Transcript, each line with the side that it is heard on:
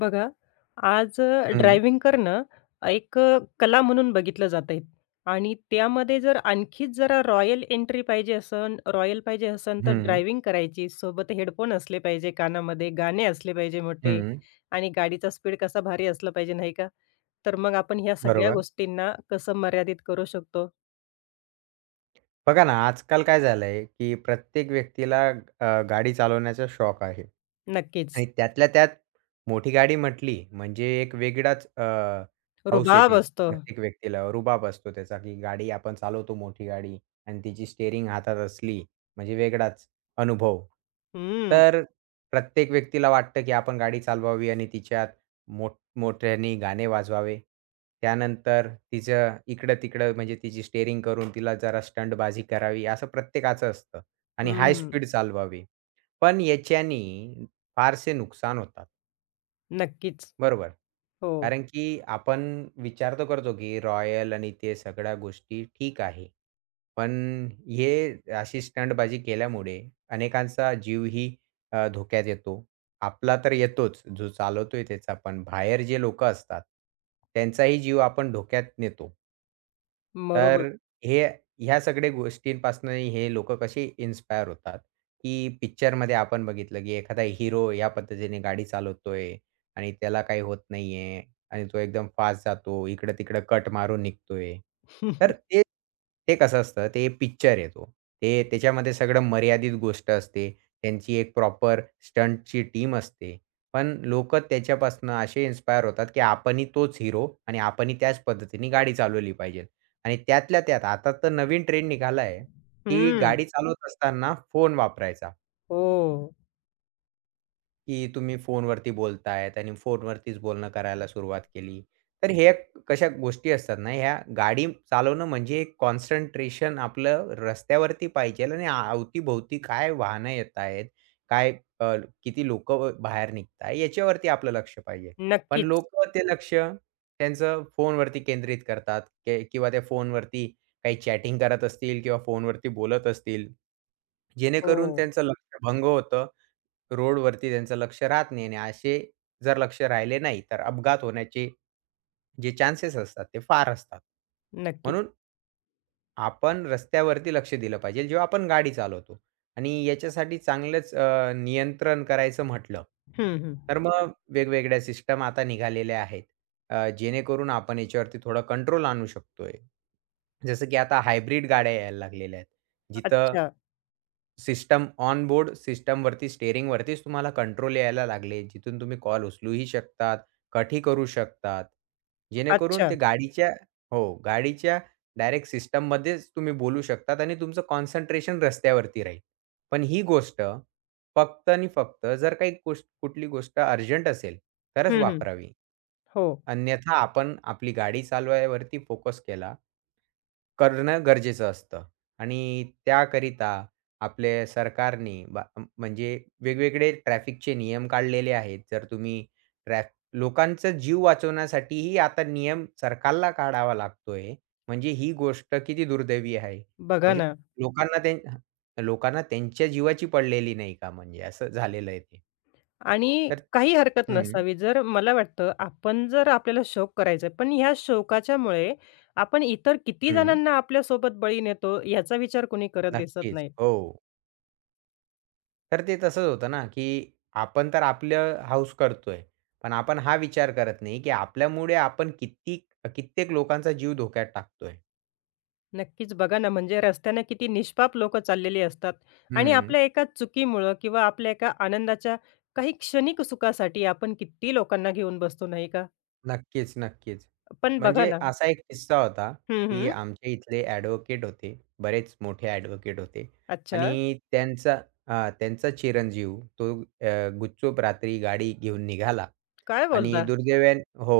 left: बघा,
right: हं,
left: ड्रायव्हिंग करणं एक कला म्हणून बघितलं जातंय आणि त्यामध्ये जर आणखीच जरा रॉयल एंट्री पाहिजे असन रॉयल पाहिजे असन, तर
right: हं,
left: ड्रायव्हिंग करायची. सोबत हेडफोन असले पाहिजे कानामध्ये, गाणे असले पाहिजे मोठे
right: हं.
left: आणि गाडीचा स्पीड कसा भारी असला पाहिजे, नाही का? तर मग आपण ह्या सगळ्या
right: बरोबर.
left: गोष्टींना कसं मर्यादित करू शकतो?
right: बघा ना, आजकाल काय झालंय, की प्रत्येक व्यक्तीला गाडी चालवण्याचा शौक आहे.
left: नक्कीच.
right: आणि त्यातल्या त्यात मोठी गाडी म्हटली म्हणजे एक वेगळाच हौस
left: रुबाब
right: येते
left: असतो.
right: प्रत्येक व्यक्तीला. रुबाब असतो त्याचा, की गाडी आपण चालवतो मोठी गाडी आणि तिची स्टीअरिंग हातात असली म्हणजे वेगळाच अनुभव.
left: हं.
right: तर प्रत्येक व्यक्तीला वाटतं, की आपण गाडी चालवावी आणि तिच्यात मोठ मोठ्याने गाणे वाजवावे. त्यानंतर तिचं इकडं-तिकडं म्हणजे तिची स्टीअरिंग करून तिला जरा स्टंटबाजी करावी, असं प्रत्येकाचं असतं
left: हं,
right: आणि हाय
left: हं.
right: स्पीड चालवावी. पण याच्याने फारसे नुकसान होतात.
left: नक्कीच.
right: बरोबर.
left: हो.
right: कारण की आपण विचार तर करतो, की रॉयल आणि ते सगळ्या गोष्टी ठीक आहे. पण हे अशी स्टंटबाजी केल्यामुळे अनेकांचा जीवही धोक्यात येतो. आपला तर येतोच, जो चालवतोय त्याचा, पण बाहेर जे लोकं असतात, त्यांचाही जीव आपण धोक्यात नेतो. तर
left: बरोबर.
right: हे ह्या सगळ्या गोष्टींपासनंही हे लोकं कसे इन्स्पायर होतात, की पिक्चरमध्ये आपण बघितलं, की एखादा हिरो या पद्धतीने गाडी चालवतोय आणि त्याला काही होत नाहीये आणि तो एकदम फास्ट जातो. इकडं-तिकडं कट मारून निघतोय. तर ते ते कसं असतं ते पिक्चर आहे तो. ते त्याच्यामध्ये सगळं मर्यादित गोष्ट असते. त्यांची एक प्रॉपर स्टंटची टीम असते. पण लोकं त्याच्यापासनं असे इन्स्पायर होतात, की आपणही तोच हिरो आणि आपणही त्याच पद्धतीने गाडी चालवली पाहिजे. आणि त्यातल्या त्यात आता तर नवीन ट्रेंड निघाला आहे, की
left: हं.
right: गाडी चालवत असताना फोन वापरायचा.
left: हो.
right: की तुम्ही फोनवरती बोलतायत आणि फोनवरतीच बोलणं करायला सुरुवात केली. तर हे कशा गोष्टी असतात ना, ह्या गाडी चालवणं म्हणजे एक कॉन्सन्ट्रेशन आपलं रस्त्यावरती पाहिजे आणि अवतीभोवती काय वाहनं येत आहेत, काय अ, किती लोकं बाहेर निघताय याच्यावरती आपलं लक्ष पाहिजे. पण
left: नक्कीच.
right: लोकं ते लक्ष त्यांचं फोनवरती केंद्रित करतात किंवा त्या फोनवरती काही चॅटिंग करत असतील किंवा फोनवरती बोलत असतील. जेणेकरून
left: हो,
right: त्यांचं लक्ष भंग होतं. रोडवरती त्यांचं लक्ष राहत नाही आणि असे जर लक्ष राहिले नाही, तर अपघात होण्याचे जे चान्सेस असतात ते फार असतात.
left: नक्कीच.
right: म्हणून आपण रस्त्यावरती लक्ष दिलं पाहिजे जेव्हा आपण गाडी चालवतो आणि याच्यासाठी चांगलंच नियंत्रण करायचं म्हटलं,
left: हं, हं.
right: तर मग वेगवेगळ्या सिस्टम आता निघालेल्या आहेत. जेणेकरून आपण याच्यावरती थोडं कंट्रोल आणू शकतोय. जसं की आता हायब्रिड गाड्या यायला लागलेल्या आहेत. जिथं
left: अच्छा,
right: सिस्टम ऑन बोर्ड सिस्टमवरती स्टिअरिंगवरतीच तुम्हाला कंट्रोल यायला लागले, जिथून तुम्ही कॉल उचलूही शकतात, कटही करू शकतात. जेणेकरून
left: अच्छा.
right: ते गाडीच्या हो, गाडीच्या डायरेक्ट सिस्टममध्येच तुम्ही बोलू शकतात आणि तुमचं कॉन्सन्ट्रेशन रस्त्यावरती राहील. पण ही गोष्ट फक्त आणि फक्त जर काही गोष्ट कुठली गोष्ट अर्जंट असेल, तरच
left: हं, हं.
right: वापरावी.
left: हो,
right: अन्यथा आपण आपली गाडी चालवायवरती फोकस केला, करणं गरजेचं असतं आणि त्याकरिता आपले सरकारने म्हणजे वेगवेगळे ट्रॅफिकचे नियम काढलेले आहेत. जर तुम्ही ट्रॅफ लोकांचा जीव वाचवण्यासाठीही आता नियम सरकारला काढावा लागतोय. म्हणजे ही गोष्ट किती दुर्दैवी आहे.
left: बघा
right: म्हणजे
left: ना
right: लोकांना लोकांना त्यांच्या जीवाची पडलेली नाही का म्हणजे असं झालेलं आहे ते.
left: आणि
right: तर
left: काही हरकत
right: हं,
left: नसावी. जर मला वाटतं आपण जर आपल्याला शोक करायचा आहे, पण ह्या शौकाच्यामुळे आपण इतर किती
right: हं.
left: जणांना आपल्यासोबत बळी नेतो याचा विचार कोणी करत दिसत
right: नक्कीच.
left: नाही.
right: हो. तर ते तसंच होतं ना, की आपण तर आपलं हौस करतोय. पण आपण हा विचार करत नाही, की आपल्यामुळे आपण कित्येक लोकांचा जीव धोक्यात टाकतोय.
left: नक्कीच बघा ना, म्हणजे रस्त्यानं किती निष्पाप लोकं चाललेली असतात आणि
right: हं.
left: आपल्या एका चुकीमुळं किंवा आपल्या एका आनंदाच्या काही क्षणिक सुखासाठी आपण किती लोकांना घेऊन बसतो, नाही का?
right: नक्कीच, नक्कीच.
left: पण बघा
right: म्हणजे
left: ना.
right: असा एक किस्सा होता,
left: हं,
right: की
left: हं.
right: आमच्या इथले ॲडव्होकेट होते. बरेच मोठे ॲडव्होकेट होते
left: अच्छा.
right: आणि त्यांचा हां, त्यांचा चिरंजीव तो गुपचूप रात्री गाडी घेऊन निघाला
left: काय
right: आणि
left: बोलता?
right: दुर्दैवाने हो.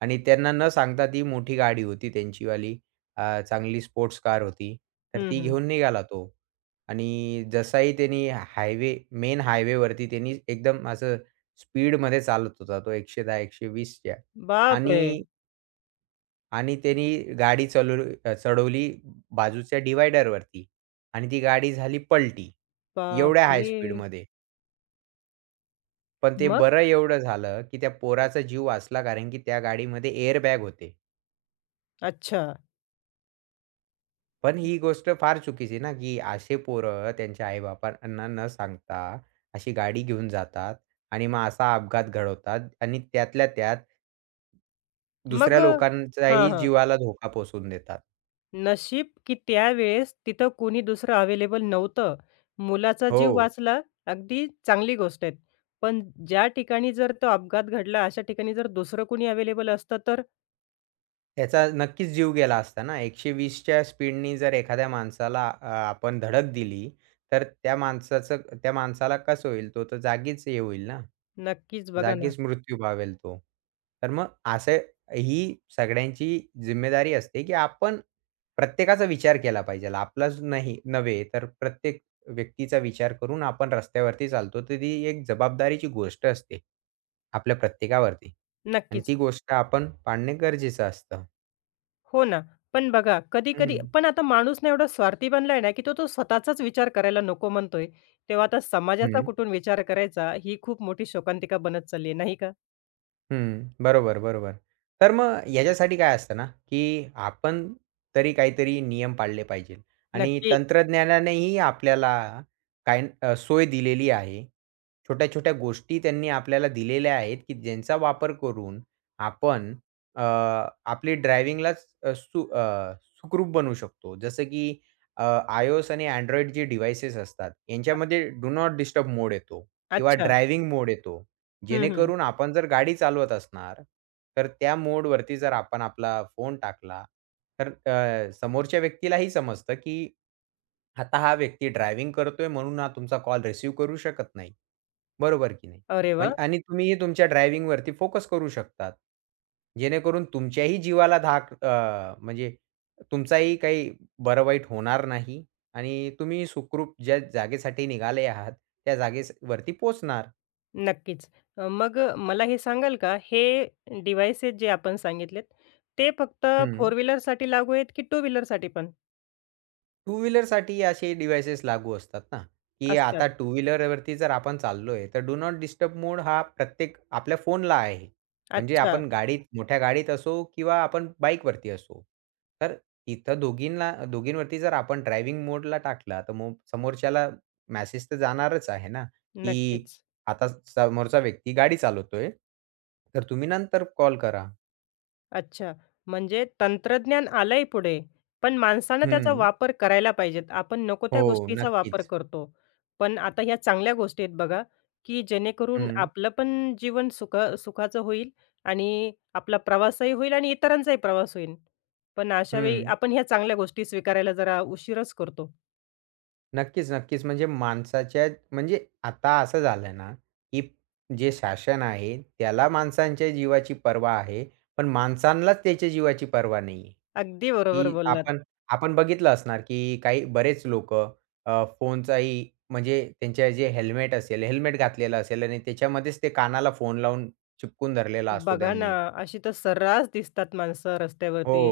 right: आणि त्यांना न सांगता ती मोठी गाडी होती त्यांचीवाली. चांगली स्पोर्ट्स कार होती. तर
left: हं,
right: ती
left: हं.
right: घेऊन निघाला तो आणि जसाही त्यांनी मेन हायवेवरती त्यांनी एकदम असं स्पीडमध्ये चालत होता तो 110-120च्या.
left: बापरे!
right: आणि आणि त्यांनी गाडी चढवली बाजूच्या डिव्हायडरवरती आणि ती गाडी झाली पलटी. एवढ्या हाय
left: बापरे!
right: स्पीडमध्ये. पण ते
left: मग?
right: बरं एवढं झालं, की त्या पोराचा जीव वाचला कारण की त्या गाडीमध्ये एअरबॅग होते.
left: अच्छा.
right: पण ही गोष्ट फार चुकीची ना, की असे पोरं त्यांच्या आई न सांगता अशी गाडी घेऊन जातात आणि मग असा अपघात घडवतात आणि त्यातल्या त्यात
left: मग
right: दुसऱ्या
left: अ, हां,
right: लोकांच्याही
left: हां.
right: जीवाला धोका पोहचवून देतात.
left: नशीब की त्यावेळेस तिथं कोणी दुसरं अवेलेबल नव्हतं. मुलाचा
right: हो.
left: जीव वाचला, अगदी चांगली गोष्ट आहे. पण ज्या ठिकाणी जर तो अपघात घडला, अशा ठिकाणी जर दुसरं कोणी अवेलेबल असतं तर?
right: ह्याचा नक्कीच जीव गेला असता ना. 120च्या स्पीडनी जर एखाद्या माणसाला आपण धडक दिली, तर त्या माणसाला कसं होईल? तो तर जागीच हे होईल ना,
left: नक्कीच बघा ना.
right: जागीच मृत्यू पावेल तो. तर मग असं ही सगळ्यांची जिम्मेदारी असते, की आपण प्रत्येकाचा विचार केला पाहिजे. आपलाच नाही नव्हे, तर प्रत्येक व्यक्तीचा विचार करून आपण रस्त्यावरती चालतो. तर ती एक जबाबदारीची गोष्ट असते आपल्या प्रत्येकावरती आणि
left: नक्कीच.
right: ती गोष्ट आपण पाळणे गरजेचं असतं.
left: हो ना. पण बघा कधी-कधी
right: हं.
left: पण आता माणूस ना एवढा स्वार्थी बनलाय ना, की तो तो स्वतःचाच विचार करायला नको म्हणतोय. तेव्हा आता समाजाचा
right: हं,
left: कुठून विचार करायचा ही खूप मोठी शोकांतिका बनत चालली आहे, नाही का?
right: हं. बरोबर, बरोबर. तर मग याच्यासाठी काय असतं ना, की आपण तरी काहीतरी नियम पाळले पाहिजेत आणि
left: नक्की.
right: तंत्रज्ञानानेही आपल्याला सोय दिलेली आहे. छोट्या-छोट्या गोष्टी त्यांनी आपल्याला दिलेल्या आहेत, की ज्यांचा वापर करून आपण अ, आपली ड्रायव्हिंगलाच अ, सु अ, सुखरूप बनवू शकतो. जसं की अ, iOS आणि Android जे डिव्हाइसेस असतात,
left: अ,
right: यांच्यामध्ये डू नॉट डिस्टर्ब मोड येतो किंवा
left: अच्छा.
right: ड्रायव्हिंग मोड येतो.
left: हं, हं.
right: जेणेकरून आपण जर गाडी चालवत असणार, तर त्या मोडवरती जर आपण आपला फोन टाकला, तर समोरच्या व्यक्तीलाही समजतं, की आता हा व्यक्ती ड्रायव्हिंग करतोय म्हणून हा तुमचा कॉल रिसीव्ह करू शकत नाही. बरोबर की नाही?
left: अरे वाह!
right: म्हणजे आणि तुम्हीही तुमच्या ड्रायव्हिंगवरती फोकस करू शकतात. जेणेकरून तुमच्याही जीवाला म्हणजे तुमचाही काही बरं-वाईट होणार नाही आणि तुम्ही सुखरूप ज्या जागेसाठी निघाले आहात, त्या जागेवरती पोहोचणार.
left: नक्कीच. मग मला हे सांगाल का हे डिव्हाइसेस जे आपण सांगितलेत, ते फक्त
right: हं.
left: फोर व्हीलरसाठी लागू आहेत, की टू व्हीलरसाठी पण
right: टू व्हीलरसाठी असे डिव्हाइसेस लागू असतात ना, की आता
left: असतात?
right: टू व्हीलरवरती जर आपण चाललोय, तर डू नॉट डिस्टर्ब मोड हा प्रत्येक आपल्या फोनला आहे. म्हणजे
left: अच्छा.
right: आपण गाडीत मोठ्या गाडीत असो किंवा आपण बाईकवरती असो. तर तिथं दोघींना दोघींवरती जर आपण ड्रायव्हिंग मोडला टाकला, तर मग समोरच्याला मेसेज तर जाणारच आहे ना, की
left: नक्कीच.
right: आता समोरचा व्यक्ती गाडी चालवतोय, तर तुम्ही नंतर कॉल करा.
left: अच्छा. म्हणजे तंत्रज्ञान आलंय पुढे, पण माणसानं त्याचा
right: हं.
left: वापर करायला पाहिजेत. आपण नको त्या
right: हो,
left: गोष्टीचा वापर
right: नक्कीच.
left: करतो. पण आता ह्या चांगल्या गोष्टी आहेत बघा, की जेणेकरून
right: हं,
left: आपलं पण जीवन सुख सुखाचं होईल आणि आपला प्रवासही होईल आणि इतरांचाही प्रवास होईल. पण अशा वेळी
right: हं.
left: आपण ह्या चांगल्या गोष्टी स्वीकारायला जरा उशीरच करतो.
right: नक्कीच, नक्कीच. म्हणजे माणसाच्या म्हणजे आता असं झालं ना, की जे शासन आहे, त्याला माणसांच्या जीवाची पर्वा आहे, पण माणसांनाच त्याच्या जीवाची पर्वा नाही आहे.
left: अगदी बरोबर
right: की
left: बोललात.
right: आपण आपण बघितलं असणार, की काही बरेच लोकं फोनचाही म्हणजे त्यांचे जे हेल्मेट असेल, हेल्मेट घातलेलं असेल आणि त्याच्यामध्येच ते कानाला फोन लावून चिपकून धरलेला असतो
left: बघा ना,
right: त्यांनी.
left: अशी तर सर्रास दिसतात माणसं
right: हो.
left: रस्त्यावरती.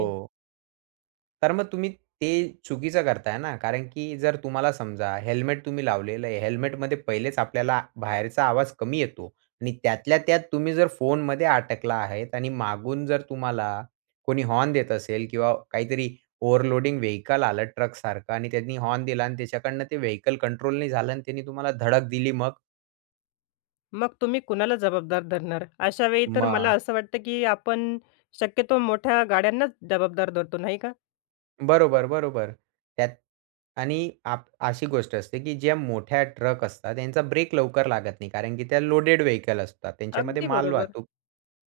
right: तर मग तुम्ही ते चुकीचं करताय ना, कारण की जर तुम्हाला समजा हेल्मेट तुम्ही लावलेलं आहे. हेल्मेटमध्ये पहिलेच आपल्याला बाहेरचा आवाज कमी येतो आणि त्यातल्या त्यात तुम्ही जर फोनमध्ये अटकला आहेत आणि मागून जर तुम्हाला कोणी हॉर्न देत असेल किंवा काहीतरी ओव्हरलोडिंग व्हेइकल आलं ट्रकसारखं आणि त्यांनी हॉर्न दिला आणि त्याच्याकडनं ते व्हेइकल कंट्रोल नाही झालं आणि त्यांनी तुम्हाला धडक दिली मग?
left: मग तुम्ही कुणाला जबाबदार धरणार? अशा वेळी तर मला
right: मग
left: असं वाटतं, की आपण शक्यतो मोठ्या गाड्यांनाच जबाबदार धरतो, नाही का?
right: बरोबर, बरोबर. त्यात आणि आप अशी गोष्ट असते, की ज्या मोठ्या ट्रक असतात त्यांचा ब्रेक लवकर लागत नाही. कारण की त्या लोडेड व्हेइकल असतात. त्यांच्यामध्ये
left: अगदी बरोबर.
right: मालवाहतूक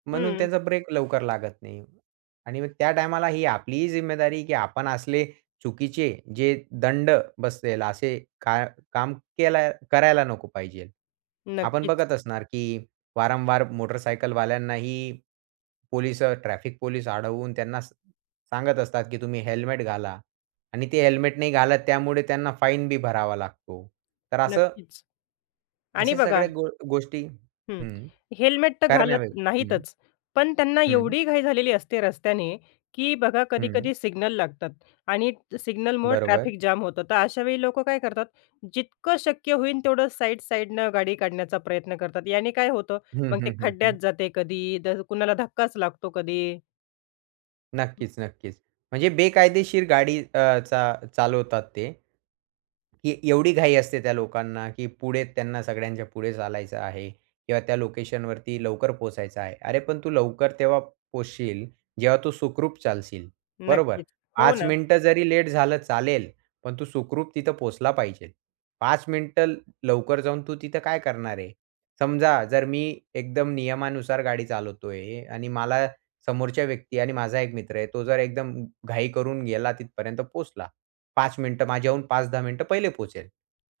right: म्हणून
left: हं.
right: त्यांचा ब्रेक लवकर लागत नाही. आणि मग त्या टायमाला ही आपलीही जिम्मेदारी, की आपण असले चुकीचे जे दंड बसेल असे का काम करायला नको पाहिजे. आपण
left: नक्कीच,
right: बघत असणार, की वारंवार मोटरसायकलवाल्यांनाही ट्रॅफिक पोलिस अडवून त्यांना सांगत असतात, की तुम्ही हेल्मेट घाला आणि ते हेल्मेट नाही घालत त्यामुळे त्यांना फाईन भरावा लागतो. तर असं
left: नक्कीच. आणि
right: अशा
left: बघा.
right: सगळ्या गोष्टी
left: हं.
right: हं.
left: हेल्मेट तर घालत
right: करण्यावे हं,
left: नाहीतच. पण त्यांना
right: हं,
left: एवढी घाई झालेली असते रस्त्याने, की बघा
right: हं.
left: कधी-कधी सिग्नल लागतात आणि सिग्नलमुळं
right: बरोबर.
left: ट्रॅफिक जाम होतं. तर अशावेळी लोकं काय करतात, जितकं शक्य होईल तेवढं साइड साइडनं गाडी काढण्याचा प्रयत्न करतात. याने काय होतं,
right: हं,
left: मग ते
right: हं, हं,
left: खड्ड्यात
right: हं.
left: जाते कधी, तर कुणाला धक्काच लागतो कधी.
right: नक्कीच, नक्कीच. म्हणजे बेकायदेशीर गाडी अ, चा चालवतात ते. की एवढी घाई असते त्या लोकांना, की पुढे त्यांना सगळ्यांच्या पुढे चालायचं आहे किंवा त्या लोकेशनवरती लवकर पोहोचायचं आहे. अरे, पण तू लवकर तेव्हा पोहोचशील, जेव्हा तू सुखरूप चालशील, बरोबर?
left: नक्कीच. हो
right: 5
left: ना.
right: मिनिटं जरी लेट झालं चालेल, पण तू सुखरूप तिथं पोहोचला पाहिजे. 5 मिनिटं लवकर जाऊन तू तिथं काय करणार आहे? समजा जर मी एकदम नियमानुसार गाडी चालवतोय आणि मला समोरच्या व्यक्ती आणि माझा एक मित्र आहे, तो जर एकदम घाई करून गेला तिथपर्यंत पोहोचला. 5 मिनिटं माझ्याहून 5-10 मिनिटं पहिले पोहोचेल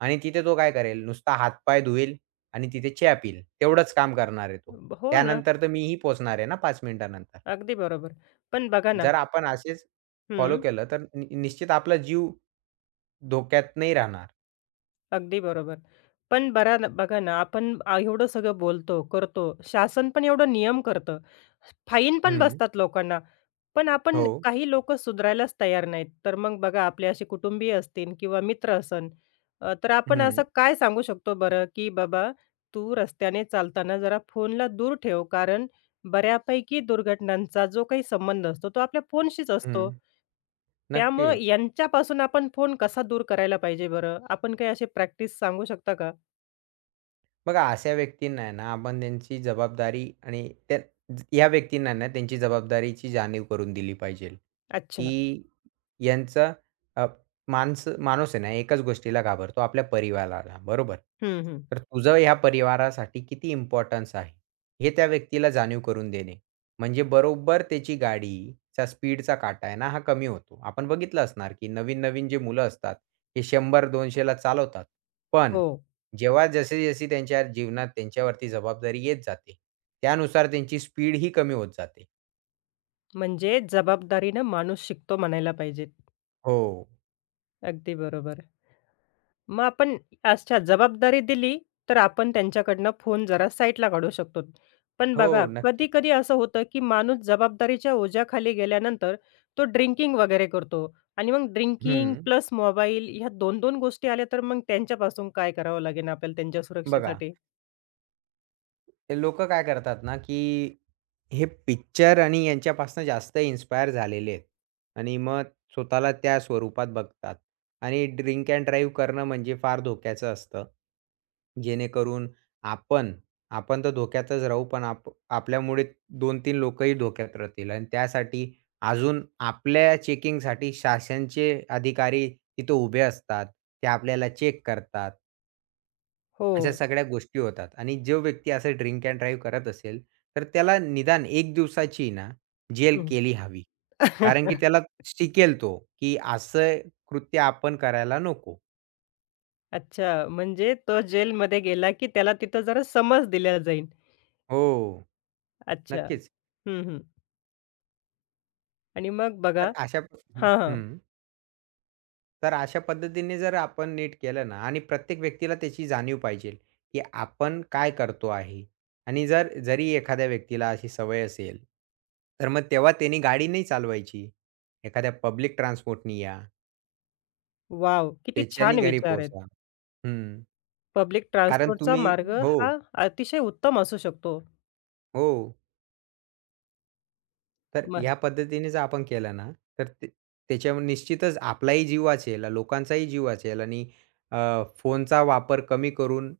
right: आणि तिथे तो काय करेल, नुसता हातपाय धुईल आणि तिथे चहा पिईल. तेवढंच काम करणार आहे तो.
left: ब- हो ना.
right: त्यानंतर तर मीही पोहोचणार आहे ना 5 मिनिटानंतर.
left: अगदी बरोबर. पण बघा ना.
right: जर आपण असेच फॉलो
left: हं.
right: केलं तर निश्चित आपला जीव धोक्यात नाही राहणार.
left: अगदी बरोबर. पण बरा बघा ना, एवढं सगळं बोलतो, करतो. शासन पण एवढं नियम करतं. फाईन पण
right: हं.
left: बसतात लोकांना. पण आपण
right: हो.
left: काही लोक सुधारायलाच तयार नाहीत. तर मग बघा आपले असे कुटुंबीय असतील किंवा मित्र असन, तर आपण
right: हं,
left: असं काय सांगू शकतो बरं, की "बाबा, तू रस्त्याने चालताना जरा फोनला दूर ठेव." कारण बऱ्यापैकी दुर्घटनांचा जो काही संबंध असतो, तो आपल्या फोनशीच असतो.
right: हं.
left: त्यामुळं
right: नक्कीच.
left: यांच्यापासून आपण फोन कसा दूर करायला पाहिजे बरं? आपण काही असे प्रॅक्टिस सांगू शकता का?
right: बघा अशा व्यक्तींना आहे ना, आपण त्यांची जबाबदारी आणि त्या या व्यक्तींना आहे ना, त्यांची जबाबदारीची जाणीव करून दिली पाहिजे,
left: अच्छा.
right: की यांचं अ, माणसं माणूस आहे ना, एकाच गोष्टीला घाबरतो आपल्या परिवाराला, बरोबर?
left: हं, हं.
right: तर तुझं ह्या परिवारासाठी किती इम्पोर्टन्स आहे, हे त्या व्यक्तीला जाणीव करून देणे. म्हणजे बरोबर त्याची गाडीचा स्पीडचा काटा आहे ना, हा कमी होतो. आपण बघितलं असणार, की नवीन-नवीन जे मुलं असतात, हे 100-200 चालवतात. पण
left: हो.
right: जेव्हा जशी-जशी त्यांच्या जीवनात त्यांच्यावरती जबाबदारी येत जाते, त्यानुसार त्यांची स्पीड ही कमी होत जाते.
left: म्हणजे जबाबदारीनं माणूस शिकतो म्हणायला पाहिजे.
right: हो.
left: अगदी बरोबर. मग आपण अच्छा जबाबदारी दिली, तर आपण त्यांच्याकडनं फोन जरा साईडला काढू शकतो. पण बघा
right: हो, नक्कीच.
left: कधी-कधी असं होतं, की माणूस जबाबदारीच्या ओझ्याखाली गेल्यानंतर तो ड्रिंकिंग वगैरे करतो आणि मग
right: हं,
left: ड्रिंकिंग प्लस मोबाईल ह्या 2-2 गोष्टी आल्या, तर मग त्यांच्यापासून काय करावं लागेल आपल्याला त्यांच्या
right: बघा
left: सुरक्षेसाठी?
right: ते लोकं काय करतात ना, की हे पिक्चर आणि यांच्यापासून जास्त इन्स्पायर झालेले आहेत आणि मग स्वतःला त्या स्वरूपात बघतात आणि ड्रिंक अँड ड्राईव्ह करणं म्हणजे फार धोक्याचं असतं. जेणेकरून आपण, आपण तर धोक्यातच राहू, पण आपल्यामुळे 2-3 लोकही धोक्यात राहतील आणि त्यासाठी अजून आपल्या चेकिंगसाठी शासनचे अधिकारी तिथे उभे असतात. ते आपल्याला चेक करतात.
left: हो.
right: अशा सगळ्या गोष्टी होतात आणि जो व्यक्ती असं ड्रिंक अँड ड्राईव्ह करत असेल, तर त्याला निदान 1 दिवसाची ना जेल
left: हं.
right: केली हवी. कारण की त्याला शिकेल तो, की असं कृत्य आपण करायला नको.
left: अच्छा, म्हणजे तो जेलमध्ये गेला, की त्याला तिथं जरा समज दिल्या जाईल.
right: हो,
left: अच्छा.
right: नक्कीच.
left: हं, हं. आणि मग बघा.
right: तर अशा प- हं,
left: हां, हां.
right: हं. तर अशा पद्धतीने जर आपण नीट केलं ना आणि प्रत्येक व्यक्तीला त्याची जाणीव पाहिजे, की आपण काय करतो आहे आणि जर जरी एखाद्या व्यक्तीला अशी सवय असेल, तर मग तेव्हा त्यानी गाडी नाही चालवायची. एखाद्या पब्लिक ट्रान्सपोर्टनी या.
left: वॉव! किती
right: त्याच्याने
left: छान
right: घरी
left: विचार आहेत.
right: पोहोचा. हं.
left: पब्लिक
right: कारण
left: ट्रान्सपोर्टचा
right: तुम्ही
left: मार्ग
right: हो,
left: हा अतिशय उत्तम असू शकतो.
right: हो. तर
left: मस्त.
right: ह्या पद्धतीने जर आपण केलं ना, तर ते त्याच्यावर निश्चितच आपलाही जीव वाचेल, लोकांचाही जीव वाचेल आणि फोनचा वापर कमी करून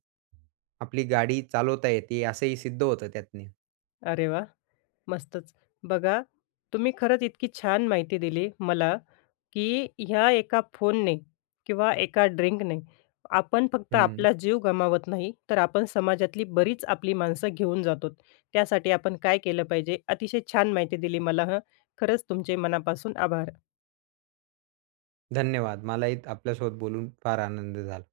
right: आपली गाडी चालवता येते असंही सिद्ध होतं त्यातने.
left: अरे वाह! मस्तच. बघा, तुम्ही खरंच इतकी छान माहिती दिली मला, की ह्या एका फोनने किंवा एका ड्रिंकने आपण फक्त
right: हं.
left: आपला जीव गमावत नाही, तर आपण समाजातली बरीच आपली माणसं घेऊन जातो. त्यासाठी आपण काय केलं पाहिजे? अतिशय छान माहिती दिली मला हं. खरंच तुमचे मनापासून आभार.
right: धन्यवाद. मलाही आपल्यासोबत बोलून फार आनंद झाला.